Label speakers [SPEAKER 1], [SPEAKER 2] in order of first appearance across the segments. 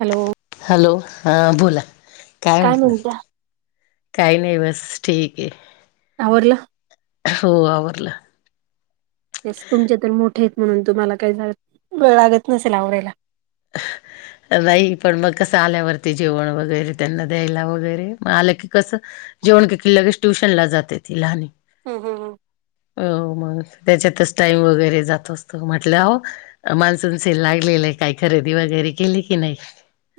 [SPEAKER 1] Hello!
[SPEAKER 2] Hello हा बोला काय म्हणताय. काही नाही बस ठीक आहे.
[SPEAKER 1] आवरल?
[SPEAKER 2] हो आवरलं.
[SPEAKER 1] तुमचे तर मोठे आहेत म्हणून तुम्हाला काही वेळ लागत नसेल आवरायला. [inaudible]
[SPEAKER 2] नाही पण मग कसं आल्यावरती जेवण वगैरे त्यांना द्यायला वगैरे मग आलं की कसं जेवण केलं की लगेच ट्यूशन ला जाते ती लहण.
[SPEAKER 1] ह हं
[SPEAKER 2] अ मग त्याच्यातच टाइम वगैरे जात असत म्हटलं हो मान्सून सेल लागलेलं आहे काही खरेदी वगैरे केली की नाही?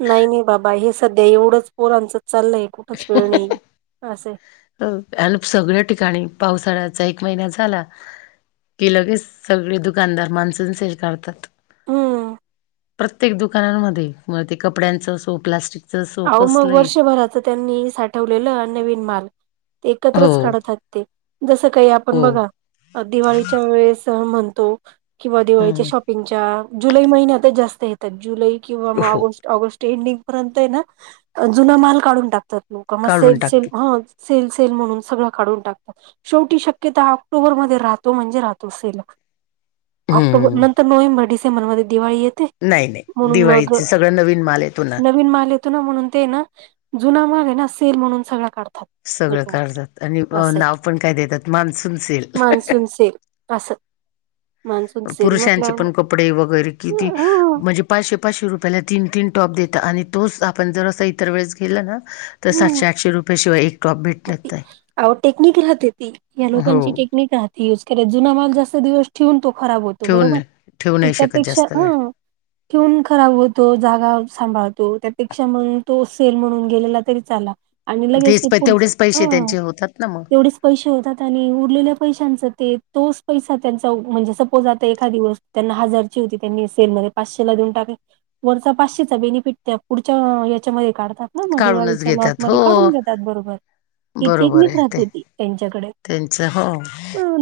[SPEAKER 1] नाही नाही बाबा! हे सध्या एवढंच पोर आचं चाललं आहे कुठच वेळ नाहीये असाया.
[SPEAKER 2] अनु सगळ्या ठिकाणी पावसाळ्याचा एक महिना झाला. के लगेच सगळे दुकानदार माणसं सेल काढतात.
[SPEAKER 1] ह
[SPEAKER 2] प्रत्येक दुकानांमध्ये म ते कपड्यांचं अससो प्लास्टिक
[SPEAKER 1] अहो मग वर्षभरात अस त्यांनी साठवलेलं नवीन माल ते
[SPEAKER 2] हो
[SPEAKER 1] एकत्रच काढत हात ते जसं काही आपण
[SPEAKER 2] हो
[SPEAKER 1] बघा दिवाळीच्या वेळेस म्हणतो किंवा दिवाळीच्या
[SPEAKER 2] हम्म
[SPEAKER 1] शॉपिंगच्या जुलै महिन्यातच जास्त येतात जुलै किंवा मग
[SPEAKER 2] हो
[SPEAKER 1] ऑगस्ट ऑगस्ट रेंडिंग पर्यंत आहे ना जुना माल काढून टाकतात लोक म
[SPEAKER 2] काढून
[SPEAKER 1] सेल सेल
[SPEAKER 2] टाकते
[SPEAKER 1] सेल सेल म्हणून सगळं काढून टाकतात. शेवटी शक्यता ऑक्टोबर मध्ये राहतो म्हणजे राहतो सेल. ऑक्टोबर
[SPEAKER 2] हम्म
[SPEAKER 1] नंतर नोव्हेबर, डिसेंबरमध्ये दिळी येत
[SPEAKER 2] नाही नाही दिवाळीच सगळं नवीन माल येतो ना?
[SPEAKER 1] नवीन माल येतो म्हणून ते ना जुना माल आहे ना सेल म्हणून सगळ
[SPEAKER 2] सगळं
[SPEAKER 1] काढतात.
[SPEAKER 2] काढतात आणि अ,
[SPEAKER 1] असं
[SPEAKER 2] नाव पण काय देतात मान्सून सेल
[SPEAKER 1] मान्सून सेल अस
[SPEAKER 2] पुरुषांचे पण कपडे वगैरे किती
[SPEAKER 1] हम्म
[SPEAKER 2] म्हणजे पाचशे पाचशे रुपयाला तीन तीन टॉप देतात आणि तोच आपण जर असं इतर वेळेस गेल ना तर सातशे आठशे रुपये शिवाय येत
[SPEAKER 1] टेक्निक राहते ती या
[SPEAKER 2] हो
[SPEAKER 1] लोकांची टेक्निक राहते. यूज कर जुना माल जास्त दिवस ठेवून तो खराब होतो
[SPEAKER 2] ठेवून
[SPEAKER 1] बरोबर
[SPEAKER 2] ठेवू
[SPEAKER 1] मग
[SPEAKER 2] नाही शकत
[SPEAKER 1] त्यापेक्षा
[SPEAKER 2] जास्त
[SPEAKER 1] हा,
[SPEAKER 2] वेळ
[SPEAKER 1] ठेऊन खराब होतो जागा सांभाळतो त्यापेक्षा मण तो सेल म्हणून गेलेला तरी चाला. आणि लगेच
[SPEAKER 2] तेच
[SPEAKER 1] ते
[SPEAKER 2] प
[SPEAKER 1] पुढच
[SPEAKER 2] तेवढेच पैसे
[SPEAKER 1] हं.
[SPEAKER 2] त्यांचे होतात ना मग
[SPEAKER 1] तेवढेच पैसे होतात आणि उरलेल्या पैशांच ते तोच पैसा त्यांचा म्हणजे सपोज आता एखा दिवस. त्यांना हजारची होती त्यांनी सेलमध्ये पाचशे ला देऊन टाका. वरचा पाचशेचा बेनिफिट त्या पुढच्या याच्यामध्ये काढतात. ना म
[SPEAKER 2] काढूनच
[SPEAKER 1] दिवाळीच्या
[SPEAKER 2] घेतात
[SPEAKER 1] लॉटमध्ये
[SPEAKER 2] हो
[SPEAKER 1] काढून घेतात बरोबर. की
[SPEAKER 2] बरोबर
[SPEAKER 1] टेकनिक
[SPEAKER 2] आहे ते
[SPEAKER 1] राहते त्यांच्याकडे
[SPEAKER 2] त्यांचं हो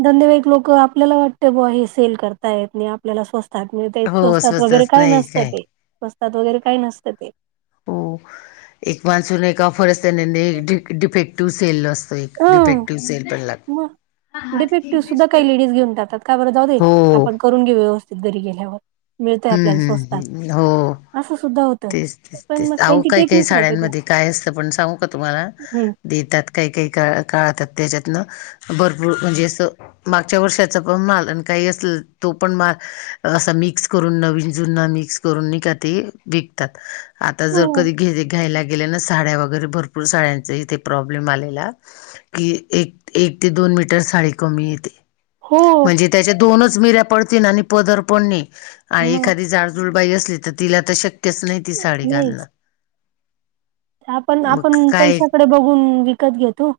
[SPEAKER 1] धंदेवाईक लोक आपल्याला वाटत ब हे सेल करता ये आपल्याला स्वस्त त ते
[SPEAKER 2] हो
[SPEAKER 1] स्वस्तात वगैरे
[SPEAKER 2] स्वस्तच
[SPEAKER 1] काय
[SPEAKER 2] नाही
[SPEAKER 1] नसतं ते स्वस्तात वगैरे काय नसतं ते.
[SPEAKER 2] हो एक बाजूला एक ऑफरच त्यानी डिफेक्टिव्ह सेल असत. त एक
[SPEAKER 1] हं
[SPEAKER 2] डिफेक्टिव्ह सेल पण लागतो.
[SPEAKER 1] मग डिफेक्टिव्ह सुद्धा काही लेडीज घेऊन जात का बरं जाऊदे
[SPEAKER 2] हो
[SPEAKER 1] आपण करून घे व्यवस्थित घरी गेल्यावर मिळतय
[SPEAKER 2] हम्म
[SPEAKER 1] आपल्याला स्वस्तात
[SPEAKER 2] हम्म हो
[SPEAKER 1] असं सुद्धा
[SPEAKER 2] तेच तेच
[SPEAKER 1] पण
[SPEAKER 2] तेच
[SPEAKER 1] मग
[SPEAKER 2] आहो
[SPEAKER 1] त्यांची
[SPEAKER 2] काही काही
[SPEAKER 1] टेक्निक राहते ती
[SPEAKER 2] साड्यांमध्ये काय असतं पण सांगू का तुम्हाला,
[SPEAKER 1] हं
[SPEAKER 2] देतात काही काही का काळतात त्याच्यातनं भरपूर म्हणजे असं मागच्या वर्षाचा पण माल आणि काही असल तो पण माल असा मिक्स करून नवीन जुना मिक्स करून न का ते विक, आता
[SPEAKER 1] हो
[SPEAKER 2] जर कधी घ घ्यायला गेले ना साड्या वगैरे भरपूर भरपूर साड्यांचा इथे प्रॉब्लेम आलेला. कि एक एक ते दोन मीटर साडी कमी येते.
[SPEAKER 1] हो.
[SPEAKER 2] म्हणजे त्याच्या दोनच निऱ्या पड आणि पदर पडणे आणि
[SPEAKER 1] मग
[SPEAKER 2] एखादी जा जुळबाई असली तर तिला आता शक्यच नाही ती साडी घालण.
[SPEAKER 1] नाहीच आपण आपण
[SPEAKER 2] काय
[SPEAKER 1] पैशाकडे बघून विकत घेतो.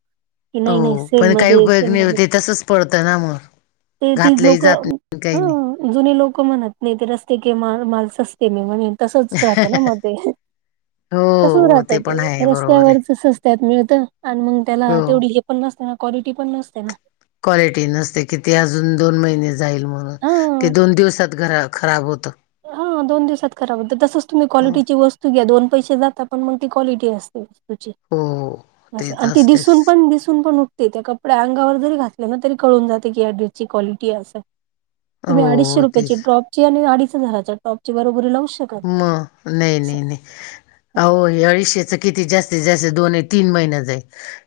[SPEAKER 1] कि नाही नाही
[SPEAKER 2] हो
[SPEAKER 1] सेल
[SPEAKER 2] पण काही
[SPEAKER 1] मध्ये ए
[SPEAKER 2] उपयोग
[SPEAKER 1] सेल
[SPEAKER 2] नाही
[SPEAKER 1] मध्ये
[SPEAKER 2] होते तसच पडतं ना मग
[SPEAKER 1] ते ती
[SPEAKER 2] घातलंही
[SPEAKER 1] लोक
[SPEAKER 2] जात नाही काही नाही
[SPEAKER 1] ह जुने लोक म्हणत नाही ते रस्ते कि मा मालस अस ते मी म्हण तसच राहतं ना मध्ये तस
[SPEAKER 2] हो
[SPEAKER 1] राहत.
[SPEAKER 2] ते पण आहे बरोबर
[SPEAKER 1] रस्त्यावरच
[SPEAKER 2] आहे
[SPEAKER 1] स्वस्तात मिळत आणि मग त्याला
[SPEAKER 2] हो
[SPEAKER 1] तेवढी पण नसते ना क्वालिटी पण नसते ना?
[SPEAKER 2] क्वालिटी नसते की ते अजून दोन महिने जाईल म्हणून.
[SPEAKER 1] हा
[SPEAKER 2] ते दोन दिवसात खराब होत.
[SPEAKER 1] हा दोन दिवसात खराब होतं तसं तुम्ही क्वालिटीची वस्तू घ्या दोन पैसे जात पण मग ती क्वालिटी असते.
[SPEAKER 2] हो ते
[SPEAKER 1] आणि
[SPEAKER 2] तर
[SPEAKER 1] ती
[SPEAKER 2] असतेच
[SPEAKER 1] दिसून पण दिसून पण त्या कपड्या अंगावर जरी घातल्या ना तरी कळून जाते की या ड्रेसची क्वालिटी असं तुम्ही अडीचशे
[SPEAKER 2] हो
[SPEAKER 1] रुपयाेची
[SPEAKER 2] तेच
[SPEAKER 1] ट्रॉपची आणि अडीच हजाराच्या ट्रॉपची बरोबरी लावू शकता
[SPEAKER 2] म, नाही नाही नाही अहो हे अडीचशेचं किती जास्तीत जास्त दोन, तीन महिन जाईल.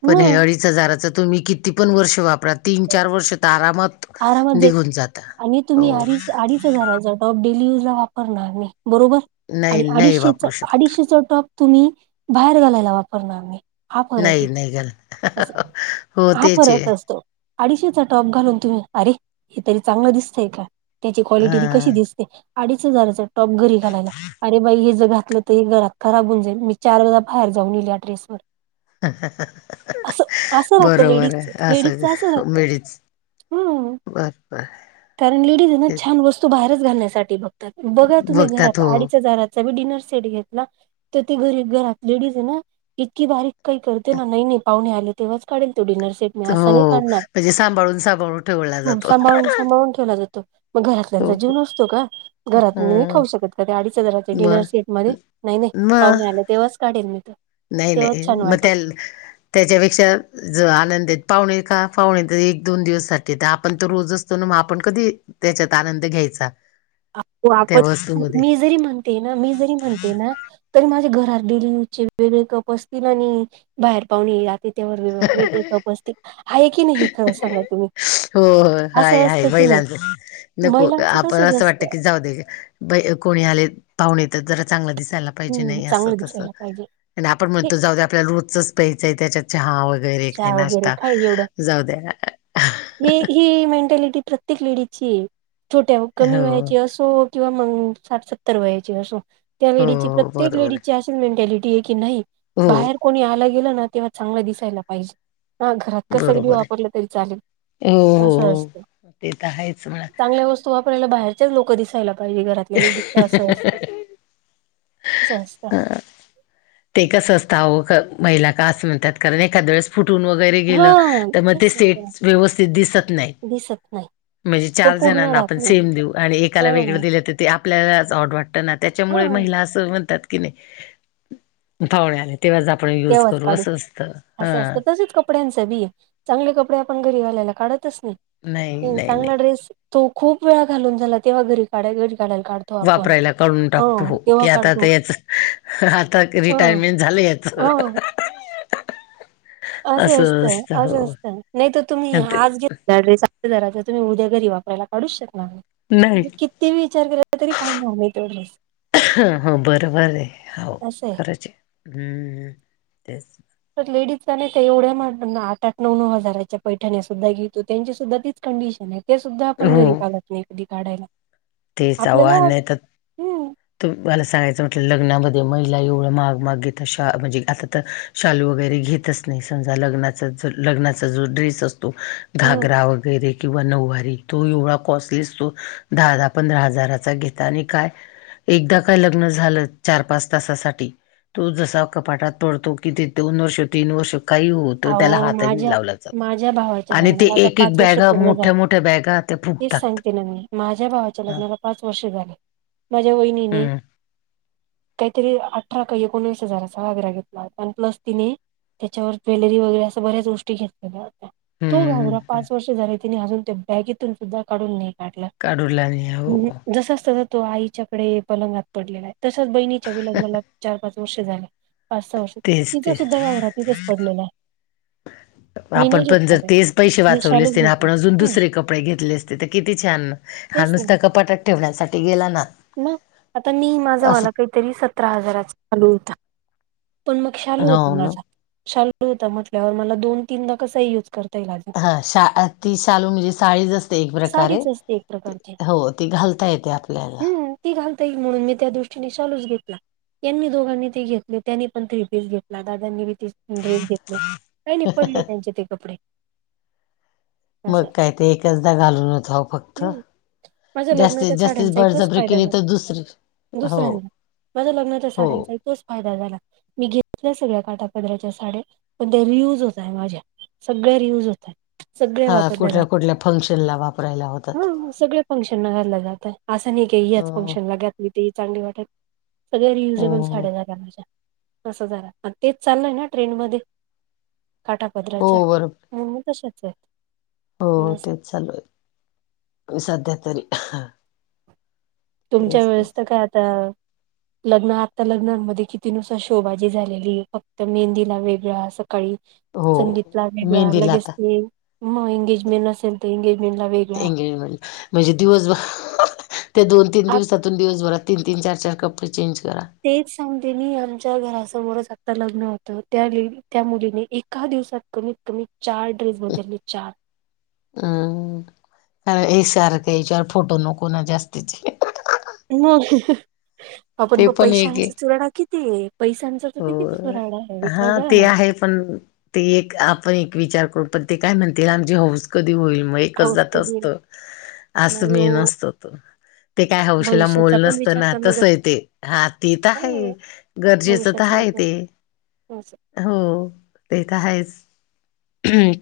[SPEAKER 2] पण हे
[SPEAKER 1] मग
[SPEAKER 2] अडीच हजाराच तुम्ही किती पण वर्ष वापरा तीन चार वर्ष तर आरामात.
[SPEAKER 1] आरामात जा
[SPEAKER 2] निघून जाता
[SPEAKER 1] आणि तुम्ही
[SPEAKER 2] हो
[SPEAKER 1] अडीच अडीच हजार ज टॉप डेली यूज ला वापरणार मी बरोबर
[SPEAKER 2] नाही
[SPEAKER 1] आणि
[SPEAKER 2] नाही
[SPEAKER 1] अडीचशेच
[SPEAKER 2] वापरू शकत
[SPEAKER 1] अडीचशेच टॉप तुम्ही बाहेर घालायला वापरणार. हा फरक
[SPEAKER 2] नाही
[SPEAKER 1] य
[SPEAKER 2] नाही घाल
[SPEAKER 1] अस
[SPEAKER 2] हो
[SPEAKER 1] हा
[SPEAKER 2] तेच
[SPEAKER 1] फरक
[SPEAKER 2] आहे
[SPEAKER 1] असतो. अडीचशेचा टॉप घालून तुम्ही, अरे! हे तरी चांगलं दिसतय का त्याची क्वालिटी ती
[SPEAKER 2] हा
[SPEAKER 1] कशी दिसते. अडीच हजाराचा टॉप घरी घालायला अरे बाई हे जर घातलं तर हे घरात खराब होऊन जाईल मी चार वाजा बाहेर जाऊन येईली ड्रेसवर. असं असं राहतं
[SPEAKER 2] बरोबर
[SPEAKER 1] लेडीजच
[SPEAKER 2] आहे
[SPEAKER 1] लेडीजच
[SPEAKER 2] असं
[SPEAKER 1] राहतं
[SPEAKER 2] मिेळीच.
[SPEAKER 1] हम्म
[SPEAKER 2] बर बर!
[SPEAKER 1] कारण लेडीज ना
[SPEAKER 2] ते
[SPEAKER 1] छान वस्तू बाहेरच घालण्यासाठी बघतात बघा तुम्ही
[SPEAKER 2] बघतात
[SPEAKER 1] घरात
[SPEAKER 2] हो
[SPEAKER 1] आडीच्या हजाराचं. स डिनर सेट घेत ना तर ते घरी घरात लेडीज आहे ना इतकी भारी काही करते ना नाही नाही पाहुणे आले तेव्हा काढल तो डिनर सेट. मी असा
[SPEAKER 2] हो म्हणजे सांभाळून, सांभाळून ठेवला
[SPEAKER 1] ह
[SPEAKER 2] जातो
[SPEAKER 1] सांभाळून सांभाळून ठेवला जातो मग घरातल्याचा
[SPEAKER 2] हो
[SPEAKER 1] जीव नसतो का?
[SPEAKER 2] ह
[SPEAKER 1] घरात खाऊ शकत का ते अडीज हजाराचे डिनर
[SPEAKER 2] मग
[SPEAKER 1] सेटमध्ये नाही नाही
[SPEAKER 2] मग
[SPEAKER 1] पाहुणे आल्या तेव्हाच काढेल मी
[SPEAKER 2] नाही नाही
[SPEAKER 1] तेव्हाच छान
[SPEAKER 2] मग
[SPEAKER 1] वाटेल
[SPEAKER 2] त्या त्याच्यापेक्षा ज आनंदेत पाहुणे का पाहुणे एक दोन दिवससाठी तर आपण तर रोजच असतो ना मग आपण कधी त्याच्यात आनंद घ्यायचा त्या
[SPEAKER 1] आपण
[SPEAKER 2] वस्तूमध्ये
[SPEAKER 1] मी जरी म्हणते ना, मी जरी म्हणते ना तरी माझ्या घरात डेलीचे वेगळे कप असतील आणि बाहेर पाहून येला तेथवर वेगळेपस्तील आहे की नाही हे खं सांगा तुम्ही?
[SPEAKER 2] हो हो हाय
[SPEAKER 1] असं
[SPEAKER 2] आहेा
[SPEAKER 1] असतं की नाही
[SPEAKER 2] महिलांच नको
[SPEAKER 1] महिलांचं
[SPEAKER 2] आपण
[SPEAKER 1] तसच
[SPEAKER 2] असं
[SPEAKER 1] असतं
[SPEAKER 2] वाटत. जाऊ दे घ्या कोणी आले पाहुणे तर जरा चांगला दिसायला प्यायचं
[SPEAKER 1] हम्म
[SPEAKER 2] नाही असं
[SPEAKER 1] चांगलं
[SPEAKER 2] तसं
[SPEAKER 1] दिसायला पाहिजे
[SPEAKER 2] आणि आपण
[SPEAKER 1] हे
[SPEAKER 2] म्हणतो जाऊ द्या रोजचंच पाहिजे त्याच्यात चहा वगैरे काही
[SPEAKER 1] चहा वगैरे
[SPEAKER 2] नाश्ता जाऊ द्या.
[SPEAKER 1] हे ही मेंटॅलिटी प्रत्येक लेडीची छोट्या कमी
[SPEAKER 2] हो
[SPEAKER 1] व्हायची असो किंवा साठ सत्तर वयाची अस त्या
[SPEAKER 2] हो
[SPEAKER 1] लेडी
[SPEAKER 2] हो
[SPEAKER 1] प्रत्येक
[SPEAKER 2] बरोबर
[SPEAKER 1] लेडी
[SPEAKER 2] आहे
[SPEAKER 1] मेंटॅलिी की नाही
[SPEAKER 2] हो
[SPEAKER 1] बाहेर कोणी आल गेलं ना तेव्हा चांगलं दिसायला पाहिजे. हा घरात कसंगी
[SPEAKER 2] बरोबर
[SPEAKER 1] वापरलं तरी चालेल.
[SPEAKER 2] आहे हो हो
[SPEAKER 1] असं असत
[SPEAKER 2] हो ते तर आहेच म्हणा
[SPEAKER 1] चांगल्या वस्तू तू आपल्याला बाहेरच्याच लोक दिसायला पाहिजे घरातलेली फक्त असं असतं. असं असतं.
[SPEAKER 2] ह. ते कसं असत अहो महिला का असं म्हणतात कारण एखाद वेळेस फुटून वगैरे
[SPEAKER 1] हा
[SPEAKER 2] गेलं तर मग
[SPEAKER 1] तेच
[SPEAKER 2] ते
[SPEAKER 1] सांगते
[SPEAKER 2] सेट
[SPEAKER 1] ना
[SPEAKER 2] व्यवस्थित दिसत नाही.
[SPEAKER 1] दिसत नाही.
[SPEAKER 2] म्हणजे
[SPEAKER 1] तो
[SPEAKER 2] चार
[SPEAKER 1] पूर्ण
[SPEAKER 2] जणांना
[SPEAKER 1] राहत
[SPEAKER 2] आपण
[SPEAKER 1] नाही
[SPEAKER 2] सेम देऊ आणि एकाला वेगळं
[SPEAKER 1] हा.
[SPEAKER 2] दिलं तर ते आपल्यालाच ऑड वाटतं ना त्याच्यामुळे
[SPEAKER 1] हा
[SPEAKER 2] महिला असं म्हणतात की नाही. थावण्याला तेव्हाच आपण युज
[SPEAKER 1] तेव्हाच
[SPEAKER 2] करू
[SPEAKER 1] काढू
[SPEAKER 2] असं असतं हा.
[SPEAKER 1] असं असतं तसेच कपड्यांच बी आहे चांगले कपडे आपण घरी वाल्याला काढतच नाही
[SPEAKER 2] नाही नाही नाही
[SPEAKER 1] चांगला ड्रेस तो खूप वेळा घालून झाला तेव्हा घरी काढ घरी कााडयला काढत.
[SPEAKER 2] वापरायला कळून टाकतो हो की आता
[SPEAKER 1] काढतो
[SPEAKER 2] याच आता
[SPEAKER 1] ह
[SPEAKER 2] रिटायरमेंट झालं.
[SPEAKER 1] ह
[SPEAKER 2] [unintelligible]
[SPEAKER 1] असं असत असं असत नाही तर तुम्ही
[SPEAKER 2] अन ते
[SPEAKER 1] आज घे जरा तर तुम्ही उद्या घरी वापरायला काढूच शकणार
[SPEAKER 2] नाही
[SPEAKER 1] तुम्ही किती विचार केला तरी का झाग तेवढेच
[SPEAKER 2] हो बरं बर आहे हो
[SPEAKER 1] असं आहे.
[SPEAKER 2] खरंच
[SPEAKER 1] तर लेडीिजला नाही त्या एवढ्या म आठ आठ नऊ नऊ हजाराच्या पैठणीस सुद्धा घेतो त्यांची सुद्धा तीच कंडिशन आहे. ते सुद्धा आपण घरी
[SPEAKER 2] हो
[SPEAKER 1] पालत नाही कदी काढायला आपल्याला हम्.
[SPEAKER 2] त मला सांगायचं म्हटलं लग्नामध्ये महिला एवढं माग माग घेेतशा म्हणजे आता तर शालू वगैरे घेतच नाही समजा लग्नाचा ज लग्नाचा जो ड्रेस असतो. त घागरा वगैरे किंवा नऊवारी तो एवढा कॉस्टली असतो दहा दहा पंधरा हजाराचा घेता आणि काय? एकदा काय लग्न झालं चार पाच तासासाठी तो जसा कपाटात पडतो कि ते दोन वर्ष तीन वर्ष काही होत. त्याला
[SPEAKER 1] अहो
[SPEAKER 2] हात
[SPEAKER 1] माझ्या
[SPEAKER 2] लावला जात
[SPEAKER 1] माझ्या भावाच्या
[SPEAKER 2] आणि ते
[SPEAKER 1] लग्नाला आता
[SPEAKER 2] एक एक
[SPEAKER 1] पाच वर्ष
[SPEAKER 2] बॅग
[SPEAKER 1] पूर्ण
[SPEAKER 2] मोठ्या
[SPEAKER 1] झाले
[SPEAKER 2] मोठ्या बॅगा ते
[SPEAKER 1] तेच
[SPEAKER 2] फुटतात.
[SPEAKER 1] सांगते माझ्या भावाच्या लग्नाला पाच वर्ष झाले माझ्या वहिनीने
[SPEAKER 2] हम्म
[SPEAKER 1] काहीतरी अठरा काही एकोणवीस हजाराचा वगैरा घेतला आणि प्लस तिने त्याच्यावर ज्वेलरी वगैरे अस बऱ्याच गोष्टी घेतल्याल्या तो घाबरा
[SPEAKER 2] हम्म
[SPEAKER 1] पाच वर्ष झाले. ति अजून त्या बॅगतून सुद्धा काढून नाही काढलं
[SPEAKER 2] काढूला नाही हो
[SPEAKER 1] जस. तो आईच्याकडे पलंगात पडलेला आहे तसच बहिणीच्या विलग्नाला चार पाच वर्ष झालं पाच सहा वर्ष
[SPEAKER 2] तेच
[SPEAKER 1] तिचा
[SPEAKER 2] तेच
[SPEAKER 1] सुद्धा रांघातीथच पडलेला आहे. मी
[SPEAKER 2] आपण
[SPEAKER 1] नाही
[SPEAKER 2] पण
[SPEAKER 1] घेतला
[SPEAKER 2] जर
[SPEAKER 1] बाई
[SPEAKER 2] तेच पैसे
[SPEAKER 1] मी
[SPEAKER 2] वाचवले
[SPEAKER 1] शालूच
[SPEAKER 2] असते
[SPEAKER 1] घेतला
[SPEAKER 2] आपण अजून
[SPEAKER 1] हम्म
[SPEAKER 2] दुसरे कपडे घेतले असते तर किती छान हा
[SPEAKER 1] तेच
[SPEAKER 2] नुसता कपाटात ठेवण्यासाठी गेला ना.
[SPEAKER 1] ना आता मी
[SPEAKER 2] असं
[SPEAKER 1] माझावाला काही तरी सतरा हजाराचा शालू होता पण मग शालू
[SPEAKER 2] हो
[SPEAKER 1] होता
[SPEAKER 2] ना
[SPEAKER 1] माझा शालू होता म्हटल्यावर मला दोन तीनदा कसाही युज करत.
[SPEAKER 2] हा शा ती शालू म्हणजे साडीच असते एक प्रकारे
[SPEAKER 1] साडीच असते एक प्रकारची
[SPEAKER 2] हो तेी घालता येते आपल्याला
[SPEAKER 1] हम्म ती घालता येई म्हणून मी त्या दृष्टीने चालूच घेतला. यांनी दोघांनी ते घेतले त्यांनी पण थ्री पीस घेतला दादांनीी ते ड्रेस घेतले काय नाही पडले त्यांचे ते कपडे असं
[SPEAKER 2] मग काय ते एकचदा घालून होच ह फक्त
[SPEAKER 1] हम्म माझ्या लग्नाच्या
[SPEAKER 2] जास्तीत जास्तीत बडजपर केिली तर दुसरीे
[SPEAKER 1] दुसऱ्यांना माझ्या लग्नाच्या साड्यांचा इ तोच फायदा झाला. मी घेतल्या सगळ्या काटा पदराच्या साड्या पण ते रियूज होतय माझ्या सगळ्या रियूज होत. [unintelligible] सगळे
[SPEAKER 2] हा
[SPEAKER 1] वापरल्या
[SPEAKER 2] कुठल्या
[SPEAKER 1] जाते
[SPEAKER 2] कुठल्या फंक्शनला वापरायला होतात
[SPEAKER 1] ह सगळ फंक्शन न घालल्या जातं. असं नाही का ह याच
[SPEAKER 2] अं,
[SPEAKER 1] फंक्शन लाग्यात म ते चांगली वाटत सगळ्या रियुजेबल
[SPEAKER 2] हो
[SPEAKER 1] साड्या झाल्या माझ्या तसं झारा तेच चाललंय ना ट्रेन मध्ये
[SPEAKER 2] हो
[SPEAKER 1] काटापदराच्या
[SPEAKER 2] बरोबर
[SPEAKER 1] ह तशच आहेत.
[SPEAKER 2] हो
[SPEAKER 1] असं
[SPEAKER 2] तेच चालू आहे सध्या तरी
[SPEAKER 1] तुमच्या
[SPEAKER 2] तेच ते
[SPEAKER 1] वेळेस तर काय आता लग्न आता लग्नांमध्ये किती नुसार शोबाजी झालेली फक्त मेहंदीला वेगळ्या सकाळी संगीतला
[SPEAKER 2] हो
[SPEAKER 1] वेगळा
[SPEAKER 2] मेहंदीला
[SPEAKER 1] लगेच
[SPEAKER 2] आता
[SPEAKER 1] ते मग एंगेजमेंट असेल तर एंगेजमेंट ला वेग
[SPEAKER 2] एंगेजमेंट म्हणजे दिवसभर त्या दोन तीन
[SPEAKER 1] आ
[SPEAKER 2] दिवसातून दिवसभरात तीन तीन चार चार कपडे चेंज करा.
[SPEAKER 1] तेच सांगतेनी आमच्या घरासमोरच आता लग्न होतं त्या त्या मुलीने एका दिवसात कमी क मी चार ड्रेस बदल म चार
[SPEAKER 2] हम्म कारण हे सारखं याच्यावर फोटो नको ना जास्तीचे
[SPEAKER 1] मग आपण
[SPEAKER 2] ते
[SPEAKER 1] ब
[SPEAKER 2] पण एक आहे
[SPEAKER 1] पैशांचा चुराड किती पैशां
[SPEAKER 2] हो
[SPEAKER 1] कितीचोराडा आहे विचार
[SPEAKER 2] हा
[SPEAKER 1] जा
[SPEAKER 2] ते
[SPEAKER 1] ना.
[SPEAKER 2] आहे पण ते एक आपण एक विचार करू पण ते काय म्हणतील आमचे हौऊस कधी होईलमुळे एकच
[SPEAKER 1] हाऊस
[SPEAKER 2] जात
[SPEAKER 1] कधी
[SPEAKER 2] असत अस
[SPEAKER 1] नाही
[SPEAKER 2] मी
[SPEAKER 1] हो,
[SPEAKER 2] नसतो तो ते काय हौशीला
[SPEAKER 1] भविष्याचा
[SPEAKER 2] मोल
[SPEAKER 1] पण
[SPEAKER 2] नसतं
[SPEAKER 1] विचार
[SPEAKER 2] ना
[SPEAKER 1] करणं
[SPEAKER 2] तसंय
[SPEAKER 1] कष्ट
[SPEAKER 2] ते हा ते तर आहे गरजेचं.
[SPEAKER 1] भविष्याचा
[SPEAKER 2] आहे
[SPEAKER 1] विचार
[SPEAKER 2] ते
[SPEAKER 1] असं
[SPEAKER 2] हो ते तर आहेच.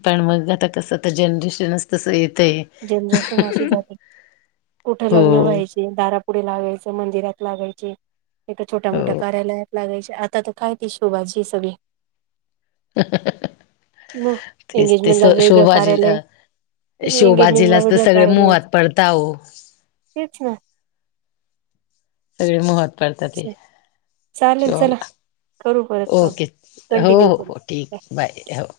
[SPEAKER 2] पण मग आता कसं तर जनरेशनच तसं येत आहे.
[SPEAKER 1] जनरेशन अशी जाते कुठे
[SPEAKER 2] हो.
[SPEAKER 1] लग्न व्हायचे. दारापुढ लागायच मंदिरात लागायचे ए छोट्या मोठ्या
[SPEAKER 2] हो
[SPEAKER 1] कार्यालयात लागायचे आता तर काय ती शोभाजी सगळी मग
[SPEAKER 2] तेच ते
[SPEAKER 1] एंगेजमेंटला वेगळं
[SPEAKER 2] शोभाजी
[SPEAKER 1] कार्यालय
[SPEAKER 2] शवबाजीला
[SPEAKER 1] एंगेजमेंटला
[SPEAKER 2] अस तर
[SPEAKER 1] वेगळं
[SPEAKER 2] सगळे मोहात पडताह.
[SPEAKER 1] तठीच ना.
[SPEAKER 2] सगळे महत् पडतात. श
[SPEAKER 1] चालेल चला करू परत कॉल
[SPEAKER 2] ओके हो
[SPEAKER 1] कंटिन्यू
[SPEAKER 2] हो हो
[SPEAKER 1] करू
[SPEAKER 2] ठीक आहे बाय हो.